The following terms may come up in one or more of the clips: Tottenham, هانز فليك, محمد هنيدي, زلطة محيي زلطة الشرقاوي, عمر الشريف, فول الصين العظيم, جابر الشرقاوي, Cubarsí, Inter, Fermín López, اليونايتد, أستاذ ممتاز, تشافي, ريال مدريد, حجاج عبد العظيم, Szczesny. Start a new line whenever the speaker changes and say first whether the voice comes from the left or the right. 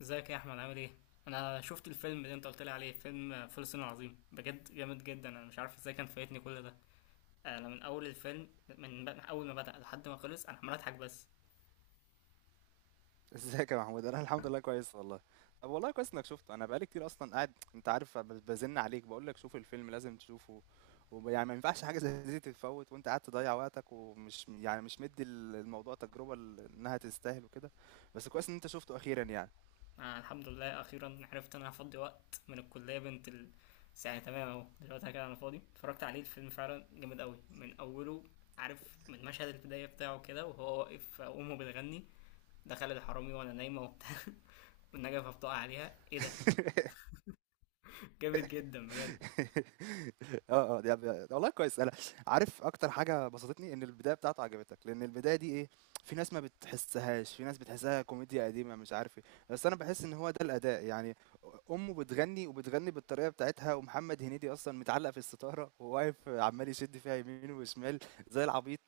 left: ازيك يا احمد؟ عامل ايه؟ انا شفت الفيلم اللي انت قلت لي عليه، فيلم فول الصين العظيم، بجد جامد جدا. انا مش عارف ازاي كان فايتني كل ده. انا من اول الفيلم، من اول ما بدأ لحد ما خلص انا عمال اضحك بس.
right: ازيك يا محمود. انا الحمد لله كويس والله. طب والله كويس انك شفته. انا بقالي كتير اصلا قاعد انت عارف بزن عليك بقول لك شوف الفيلم لازم تشوفه. ويعني ما ينفعش حاجه زي دي تتفوت وانت قاعد تضيع وقتك ومش يعني مش مدي الموضوع تجربه انها تستاهل وكده. بس كويس ان انت شفته اخيرا يعني.
left: أنا الحمد لله اخيرا عرفت ان انا هفضي وقت من الكليه بنت ال... ساعة تمام اهو، دلوقتي كده انا فاضي، اتفرجت عليه الفيلم، فعلا جامد قوي من اوله. عارف من مشهد البدايه بتاعه كده وهو واقف امه بتغني، دخل الحرامي وانا نايمه وبتاع والنجفه بتقع عليها، ايه ده! جامد جدا بجد.
right: ده والله كويس. أنا عارف أكتر حاجة بسطتني، إن البداية بتاعته عجبتك، لإن البداية دي إيه، في ناس ما بتحسّهاش، في ناس بتحسّها كوميديا قديمة مش عارف إيه، بس أنا باحس إن هو ده الأداء، يعني أمه بتغنّي وبتغنّي بالطريقة بتاعتها، ومحمد هنيدي أصلًا متعلّق في الستارة وواقف عمّال يشِد فيها يمين وشمال زي العبيط.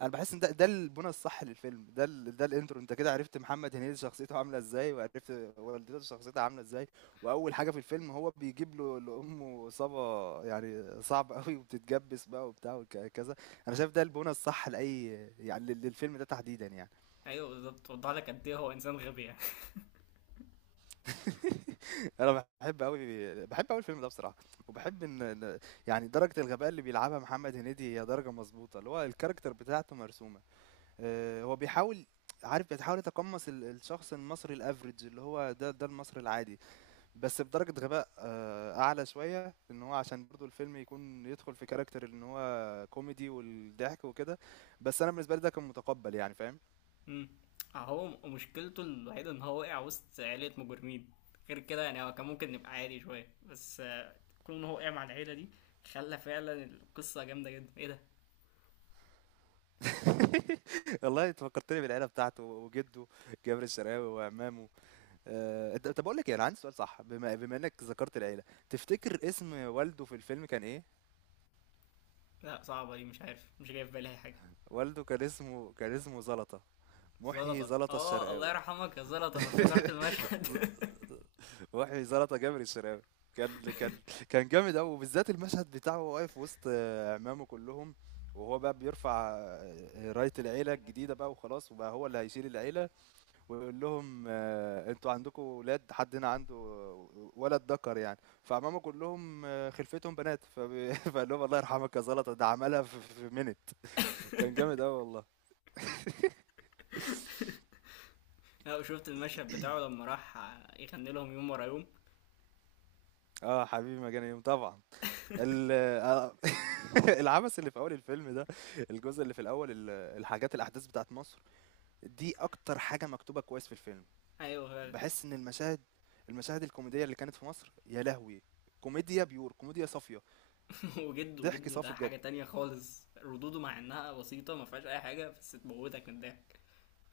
right: أنا باحس إن ده البُنى الصح للفيلم، ده ده الintro. أنت كده عرفت محمد هنيدي شخصيته عاملة إزاي، وعرفت والدته شخصيتها عاملة إزاي. وأول حاجة في الفيلم هو بيجيب له لأمه إصابة يعني صعبة أوي، وبتتجبس بقى وبتاع وكذا. أنا شايف ده البونة الصح لأي، يعني للفيلم ده تحديدا يعني.
left: ايوه بالظبط، وضح لك قد ايه هو انسان غبي يعني.
right: أنا بحب أوي، بحب أوي الفيلم ده بصراحة. وبحب إن يعني درجة الغباء اللي بيلعبها محمد هنيدي هي درجة مظبوطة، اللي هو الكاركتر بتاعته مرسومة. هو بيحاول، عارف بيتحاول يتقمص الشخص المصري الافريج اللي هو ده المصري العادي، بس بدرجة غباء أعلى شوية، إن هو عشان برضو الفيلم يكون يدخل في كاركتر إن هو كوميدي والضحك وكده. بس أنا بالنسبة لي ده كان متقبل يعني، فاهم؟
left: أمم. اهو مشكلته الوحيده ان هو وقع وسط عيله مجرمين، غير كده يعني هو كان ممكن نبقى عادي شويه، بس آه، كون ان هو وقع مع العيله دي خلى فعلا القصه جامده جدا. ايه ده!
right: والله أنت فكرتني بالعيلة بتاعته، وجده جابر الشرقاوي وعمامه. طب بقول لك إيه، أنا عندي سؤال صح. بما إنك ذكرت العيلة، تفتكر اسم والده في الفيلم كان إيه؟
left: لا صعبه دي، مش عارف، مش جاي في بالي اي حاجه.
right: والده كان اسمه، كان اسمه زلطة. محيي
left: زلطه،
right: زلطة
left: اه، الله
right: الشرقاوي.
left: يرحمك يا زلطه، انا افتكرت المشهد.
right: وحي زلطة جابر الشراوي. كان كان كان جامد قوي، وبالذات المشهد بتاعه وهو واقف وسط عمامه كلهم، وهو بقى بيرفع راية العيلة الجديدة بقى وخلاص، وبقى هو اللي هيشيل العيلة، ويقول لهم انتوا عندكم ولاد؟ حد هنا عنده ولد ذكر يعني؟ فعمامه كلهم خلفتهم بنات فقال لهم الله يرحمك يا زلطة، ده عملها في في منت. كان جامد قوي والله.
left: لا وشفت المشهد بتاعه لما راح يغني لهم يوم ورا يوم.
right: اه حبيبي، مجاني يوم طبعا. ال- آه، العبث اللي في أول الفيلم ده، الجزء اللي في الأول، الحاجات الأحداث بتاعة مصر، دي أكتر حاجة مكتوبة كويس في الفيلم.
left: ايوه فعلا.
right: باحس إن المشاهد الكوميدية اللي كانت في مصر، يا لهوي! كوميديا pure، كوميديا صافية،
left: وجده،
right: ضحك
left: وجده ده
right: صافي بجد.
left: حاجة تانية خالص، ردوده مع انها بسيطة ما فيهاش اي حاجة بس تموتك من الضحك.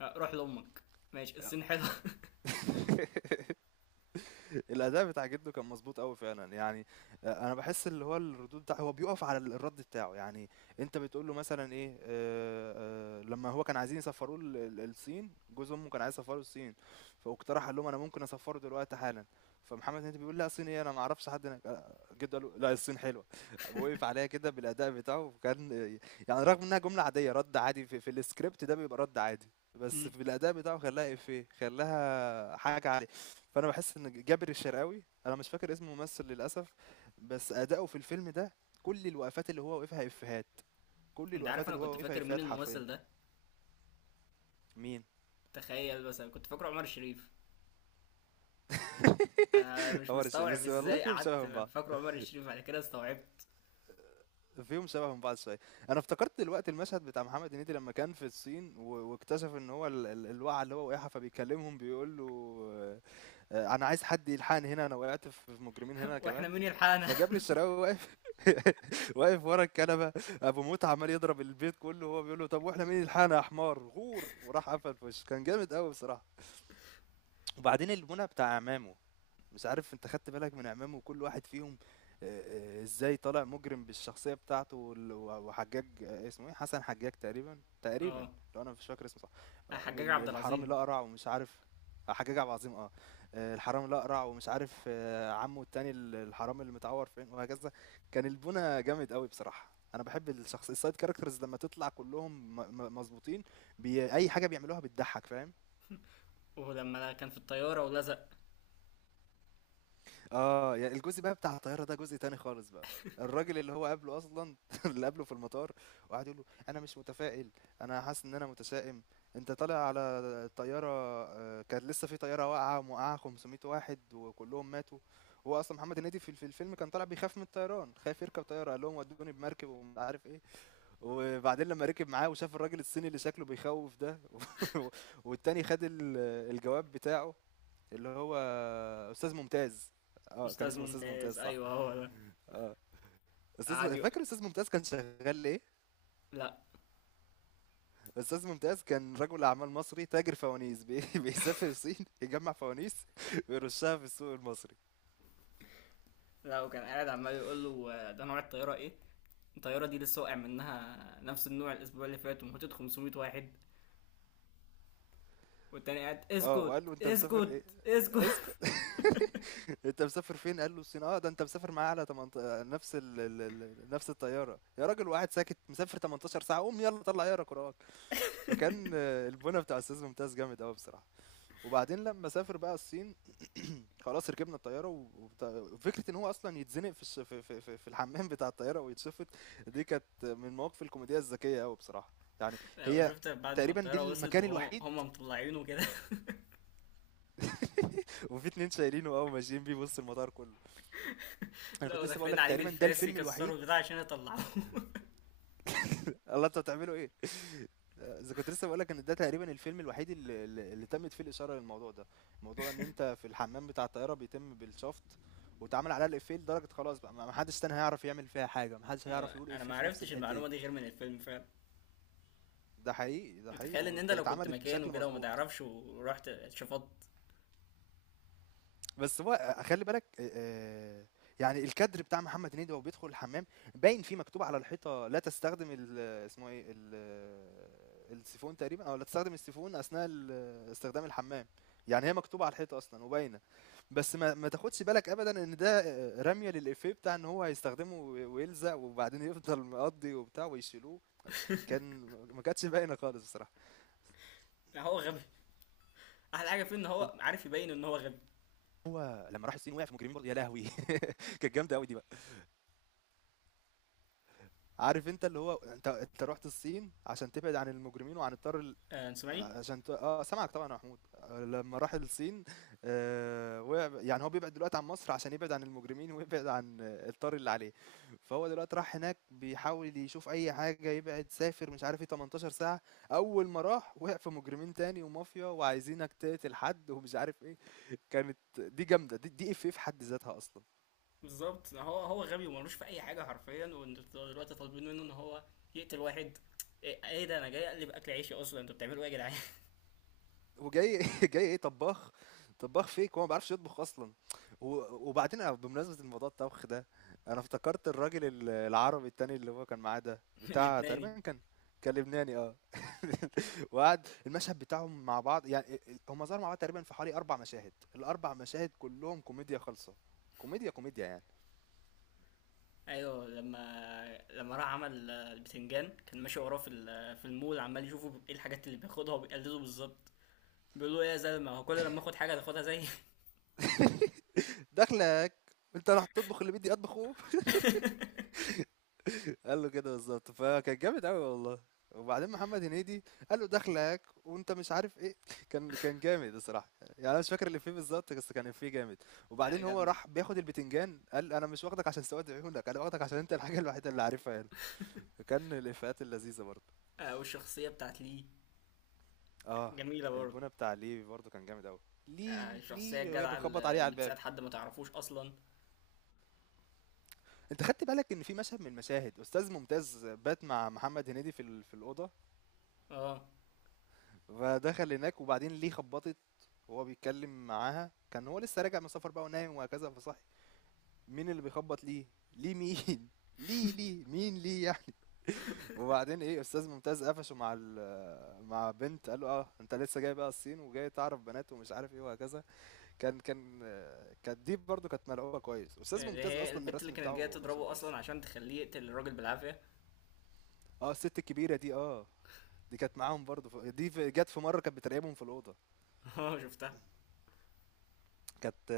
left: آه، روح لامك، ماشي الصين حلوة.
right: الأداء بتاع جده كان مضبوط قوي فعلًا، يعني أنا باحس اللي هو الردود بتاع، هو بيُقف على الرَد بتاعه، يعني. أنت بتقول له مثلًا إيه، لمّا هو كان عايزين يسفّروه ال ال الصين، جوز أمه كان عايز يسفّره الصين، فاقترح قال لهم: "أنا ممكن أسفّره دلوقتي حالًا." فمحمد هنيدي بيقول: "لأ الصين إيه، أنا ما أعرفش حد هناك." جده قال له: "لأ الصين حلوة." وقف عليها كده بالأداء بتاعه، وكان يعني رغم إنها جملة عادية، رَد عادي، في الscript ده بيبقى رَد عادي. بس في الأداء بتاعه خلاها إفيه، خلاها حاجة عالية. فأنا باحس إن جابر الشرقاوي، أنا مش فاكر اسم الممثل للأسف، بس أداؤه في الفيلم ده، كل الوقفات اللي هو وقفها إفيهات،
left: انت عارف انا كنت فاكر مين
right: حرفيا
left: الممثل ده؟
right: مين؟
left: تخيل بس، انا كنت فاكره عمر الشريف. انا مش
right: هو الشيء
left: مستوعب
right: بس والله،
left: ازاي
right: فيهم
left: قعدت
right: شبه من بعض،
left: فاكره عمر الشريف، بعد كده استوعبت.
right: فيهم شبه من بعض شوية. أنا افتكرت دلوقتي المشهد بتاع محمد هنيدي لما كان في الصين، واكتشف إن هو الوقعة اللي هو وقعها، فبيكلمهم بيقول له أنا عايز حد يلحقني هنا، أنا وقعت في مجرمين هنا
left: واحنا
right: كمان.
left: مين يلحقنا!
right: فجابر الشرقاوي واقف، واقف ورا الكنبه، ابو موت عمال يضرب البيت كله، وهو بيقول له طب واحنا مين اللي لحقنا يا حمار، غور. وراح قفل في وشه. كان جامد قوي بصراحه. وبعدين المنى بتاع عمامه، مش عارف انت خدت بالك من عمام وكل واحد فيهم ازاي طالع مجرم بالشخصية بتاعته؟ وحجاج، اسمه ايه، حسن حجاج تقريبا، تقريبا
left: اه،
right: لو انا مش فاكر اسمه صح.
left: حجاج عبد
right: الحرامي
left: العظيم.
right: الأقرع ومش عارف، حجاج عبد العظيم اه. الحرامي الأقرع، ومش عارف عمه التاني الحرامي اللي متعور فين، وهكذا. كان البونة جامد قوي بصراحة. انا بحب الشخص السايد كاركترز لما تطلع كلهم مظبوطين. اي حاجة بيعملوها بتضحك، فاهم؟
left: ولما كان في الطيارة ولزق.
right: يعني الجزء بقى بتاع الطيارة ده جزء تاني خالص بقى. الراجل اللي هو قابله أصلًا، اللي قابله في المطار، وقعد يقول له: "أنا مش متفائل، أنا حاسس إن أنا متشائم، أنت طالع على طيارة، كانت لسه في طيارة واقعة وموقعة 500 واحد وكلّهم ماتوا." هو أصلًا محمد هنيدي في الفيلم كان طالع بيخاف من الطيران، خايف يركب طيارة، قال لهم: "ودّوني بمركب ومش عارف إيه." وبعدين لمّا ركب معاه وشاف الراجل الصيني اللي شكله بيخوّف ده، والتاني خد الجواب بتاعه، اللي هو أستاذ ممتاز. اه كان
left: استاذ
right: اسمه أستاذ ممتاز
left: ممتاز،
right: صح.
left: ايوه هو ده. قعد
right: أستاذ،
left: يقول،
right: فاكر أستاذ ممتاز كان شغال إيه؟
left: لا.
right: أستاذ ممتاز كان رجل أعمال مصري تاجر فوانيس بيسافر الصين يجمع فوانيس ويرشها في السوق المصري.
left: لا، وكان قاعد عمال يقول له آه، ده نوع الطيارة ايه، الطياره دي لسه واقع منها نفس النوع الاسبوع اللي فات وموتت 500 واحد، والتاني قاعد:
right: اه
left: اسكت،
right: وقال له أنت مسافر
left: اسكت،
right: إيه؟
left: اسكت.
right: اسكت. انت مسافر فين؟ قال له الصين. اه ده انت مسافر معايا على 18، نفس نفس الطياره، يا راجل واحد ساكت مسافر 18 ساعه، قوم يلا طلع يا كراك. فكان البونه بتاع استاذ ممتاز جامد قوي بصراحه. وبعدين لما سافر بقى الصين، خلاص ركبنا الطياره، فكره ان هو اصلا يتزنق في في الحمام بتاع الطياره ويتشفط. دي كانت من المواقف الكوميديه الذكيه قوي بصراحه، يعني.
left: لا
right: هي
left: وشفت بعد ما
right: تقريبا دي
left: الطياره وصلت
right: المكان
left: وهم
right: الوحيد.
left: مطلعينه كده.
right: وفي اتنين شايلينه او ماشيين بيه، بص المطار كله. انا كنت
left: لو
right: لسه بقول
left: داخلين
right: لك
left: عليه
right: تقريبا ده
left: بالفاس
right: الفيلم
left: يكسروا
right: الوحيد.
left: البتاع عشان يطلعوه.
right: الله انتوا بتعملوا ايه؟ اذا كنت لسه بقول لك ان ده تقريبا الفيلم الوحيد اللي تمت فيه الاشاره للموضوع ده، موضوع ان انت في الحمام بتاع الطياره بيتم بالشفط، واتعمل عليها الافيه لدرجه خلاص بقى ما حدش تاني هيعرف يعمل فيها حاجه، ما حدش هيعرف يقول
left: انا
right: افيه
left: ما
right: في نفس
left: عرفتش
right: الحته دي.
left: المعلومه دي غير من الفيلم فعلا.
right: ده حقيقي، ده حقيقي،
left: تخيل ان انت لو كنت
right: اتعملت
left: مكانه
right: بشكل
left: كده وما
right: مضبوط.
left: تعرفش ورحت شفطت.
right: بس هو خلّي بالك يعني الكادر بتاع محمد هنيدي وهو بيدخل الحمام، باين فيه مكتوب على الحيطة لا تستخدم ال اسمه إيه، ال السيفون تقريبًا، لا تستخدم السيفون أثناء استخدام الحمام، يعني هي مكتوبة على الحيطة أصلًا وباينة. بس ما تاخدش بالك أبدًا إن ده رمية للإيفيه بتاع إن هو هيستخدمه و ويلزق وبعدين يفضل مقضّي وبتاع ويشيلوه. كان ما كانتش باينة خالص بصراحة.
left: هو غبي، احلى حاجه فيه ان هو عارف يبين ان هو غبي.
right: وهو لمّا راح الصين وقع في مجرمين برضه، يا لهوي! كانت جامده قوي دي بقى. عارف انت اللي هو، انت انت رحت الصين عشان تبعد عن المجرمين وعن الطار
left: آه، انت سامعني؟
right: عشان اه سامعك طبعا يا محمود. لما راح الصين آه وقع، يعني هو بيبعد دلوقتي عن مصر عشان يبعد عن المجرمين ويبعد عن الطار اللي عليه. فهو دلوقتي راح هناك بيحاول يشوف اي حاجه يبعد، سافر مش عارف ايه 18 ساعه. اول ما راح وقع في مجرمين تاني ومافيا وعايزينك تقتل حد ومش عارف ايه. كانت دي جامده، دي اف في حد ذاتها اصلا.
left: بالظبط، هو غبي وملوش في اي حاجه حرفيا، وانتوا دلوقتي طالبين منه ان هو يقتل واحد! ايه، إيه ده، انا جاي اقلب اكل عيشي اصلا، انتوا بتعملوا ايه يا جدعان؟
right: وجاي جاي إيه؟ طباخ. طباخ فيك، هو ما بيعرفش يطبخ أصلًا. و وبعدين أنا بمناسبة الموضوع الطبخ ده، أنا افتكرت الراجل العربي التاني اللي هو كان معاه ده، بتاع
left: اللبناني.
right: تقريبًا كان، كان لبناني. وقعد المشهد بتاعهم مع بعض يعني، أ أ هم ظهروا مع بعض تقريبًا في حوالي 4 مشاهد، ال4 مشاهد كلّهم كوميديا خالصة، كوميديا يعني.
left: ايوه، لما راح عمل آه، البتنجان، كان ماشي وراه في في المول عمال يشوفه ايه الحاجات اللي بياخدها وبيقلده بالظبط. بيقول له ايه يا زلمه، هو كل لما اخد حاجه تاخدها زي.
right: داخلك أنت اللي هتطبخ اللي بدي أطبخه؟ قال له كده بالضبط، فكان جامد أوي والله. وبعدين محمد هنيدي قال له داخلك وأنت مش عارف إيه، كان جامد الصراحة، يعني أنا مش فاكر الإفيه بالضبط بس كان إفيه جامد.
left: لا
right: وبعدين هو
left: جامدة.
right: راح بياخد البتنجان قال أنا مش واخدك عشان سواد عيونك، أنا واخدك عشان أنت الحاجة الوحيدة اللي عارفها هنا. فكان الإفيهات اللذيذة برضه.
left: آه، والشخصية بتاعت لي
right: آه،
left: جميلة برضه.
right: البونة بتاع ليه برضه كان جامد أوي.
left: آه،
right: ليه،
left: الشخصية
right: ليه وهي
left: الجدعة
right: بتخبط
left: اللي
right: عليه على
left: اللي
right: الباب.
left: بتساعد حد ما تعرفوش أصلا.
right: أنت خدت بالك إن في مشهد من المشاهد أستاذ ممتاز بات مع محمد هنيدي في الأوضة؟
left: اه،
right: فدخل هناك وبعدين ليه خبطت، وهو بيتكلم معاها كان هو لسه راجع من سفر بقى ونايم وهكذا، فصحي مين اللي بيخبط؟ ليه. ليه مين؟ ليه ليه مين ليه يعني. وبعدين ايه، استاذ ممتاز قفشه مع مع بنت، قال له اه انت لسه جاي بقى الصين وجاي تعرف بنات ومش عارف ايه وهكذا. كانت دي برضو كانت ملعوبه كويس. استاذ
left: اللي
right: ممتاز
left: هي
right: اصلا
left: البنت اللي
right: الرسم
left: كانت جايه
right: بتاعه مرسوم
left: تضربه
right: كويس.
left: اصلا عشان تخليه يقتل الراجل بالعافيه.
right: اه الست الكبيره دي اه، دي كانت معاهم برضو، جت في مره كانت بتراقبهم في الاوضه.
left: اه شفتها.
right: كانت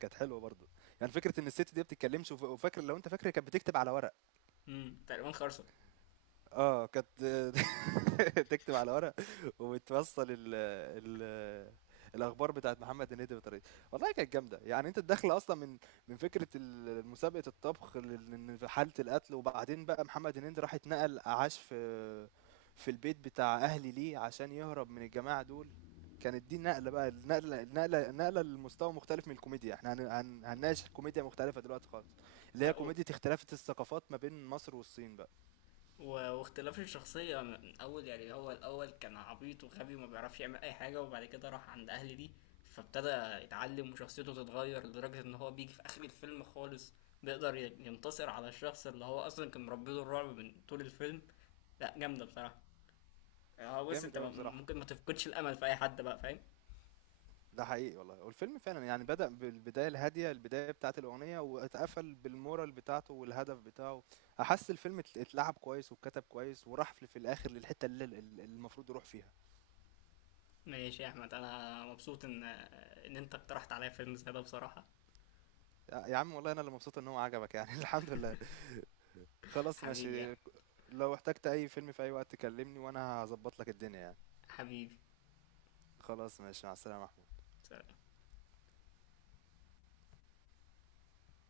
right: كانت حلوة برضه، يعني فكرة إن الست دي ما بتتكلمش، وفاكر لو أنت فاكر هي كانت بتكتب على ورق.
left: امم، تقريبا خرصه.
right: كانت تكتب على ورق وبتوصّل ال ال الأخبار بتاعة محمد هنيدي بطريقتها. والله كانت جامدة. يعني أنت الداخلة أصلًا من من فكرة مسابقة الطبخ لل حالة القتل، وبعدين بقى محمد هنيدي راح اتنقل عاش في في البيت بتاع أهل ليه عشان يهرب من الجماعة دول. كانت دي النقلة بقى، النقلة لمستوى مختلف من الكوميديا. إحنا هن هن هنناقش كوميديا مختلفة دلوقتي خالص، اللي هي
left: لا و...
right: كوميديا اختلافات الثقافات ما بين مصر والصين بقى.
left: و... واختلاف الشخصيه من اول. يعني هو الاول كان عبيط وغبي وما بيعرفش يعمل اي حاجه، وبعد كده راح عند اهل دي فابتدى يتعلم وشخصيته تتغير، لدرجه ان هو بيجي في اخر الفيلم خالص بيقدر ينتصر على الشخص اللي هو اصلا كان مربيله الرعب من طول الفيلم. لا جامده بصراحه. اه بص،
right: جامد أوي بصراحة.
left: ممكن ما تفقدش الامل في اي حد بقى، فاهم؟
right: ده حقيقي والله، والفيلم فعلا يعني بدأ بالبداية الهادية، البداية بتاعت الأغنية، واتقفل بالمورال بتاعته والهدف بتاعه. أحس الفيلم اتلعب كويس واتكتب كويس، وراح في الآخر للحتة اللي المفروض يروح فيها.
left: ماشي يا احمد، انا مبسوط ان انت اقترحت عليا فيلم زي ده بصراحة.
right: يا عم والله أنا اللي مبسوط إن هو عجبك يعني. الحمد لله، خلاص
left: حبيبي يا
right: ماشي.
left: أحمد.
right: لو احتجت أي فيلم في أي وقت كلمني وأنا هظبط لك الدنيا يعني.
left: حبيبي.
right: خلاص ماشي، مع السلامة.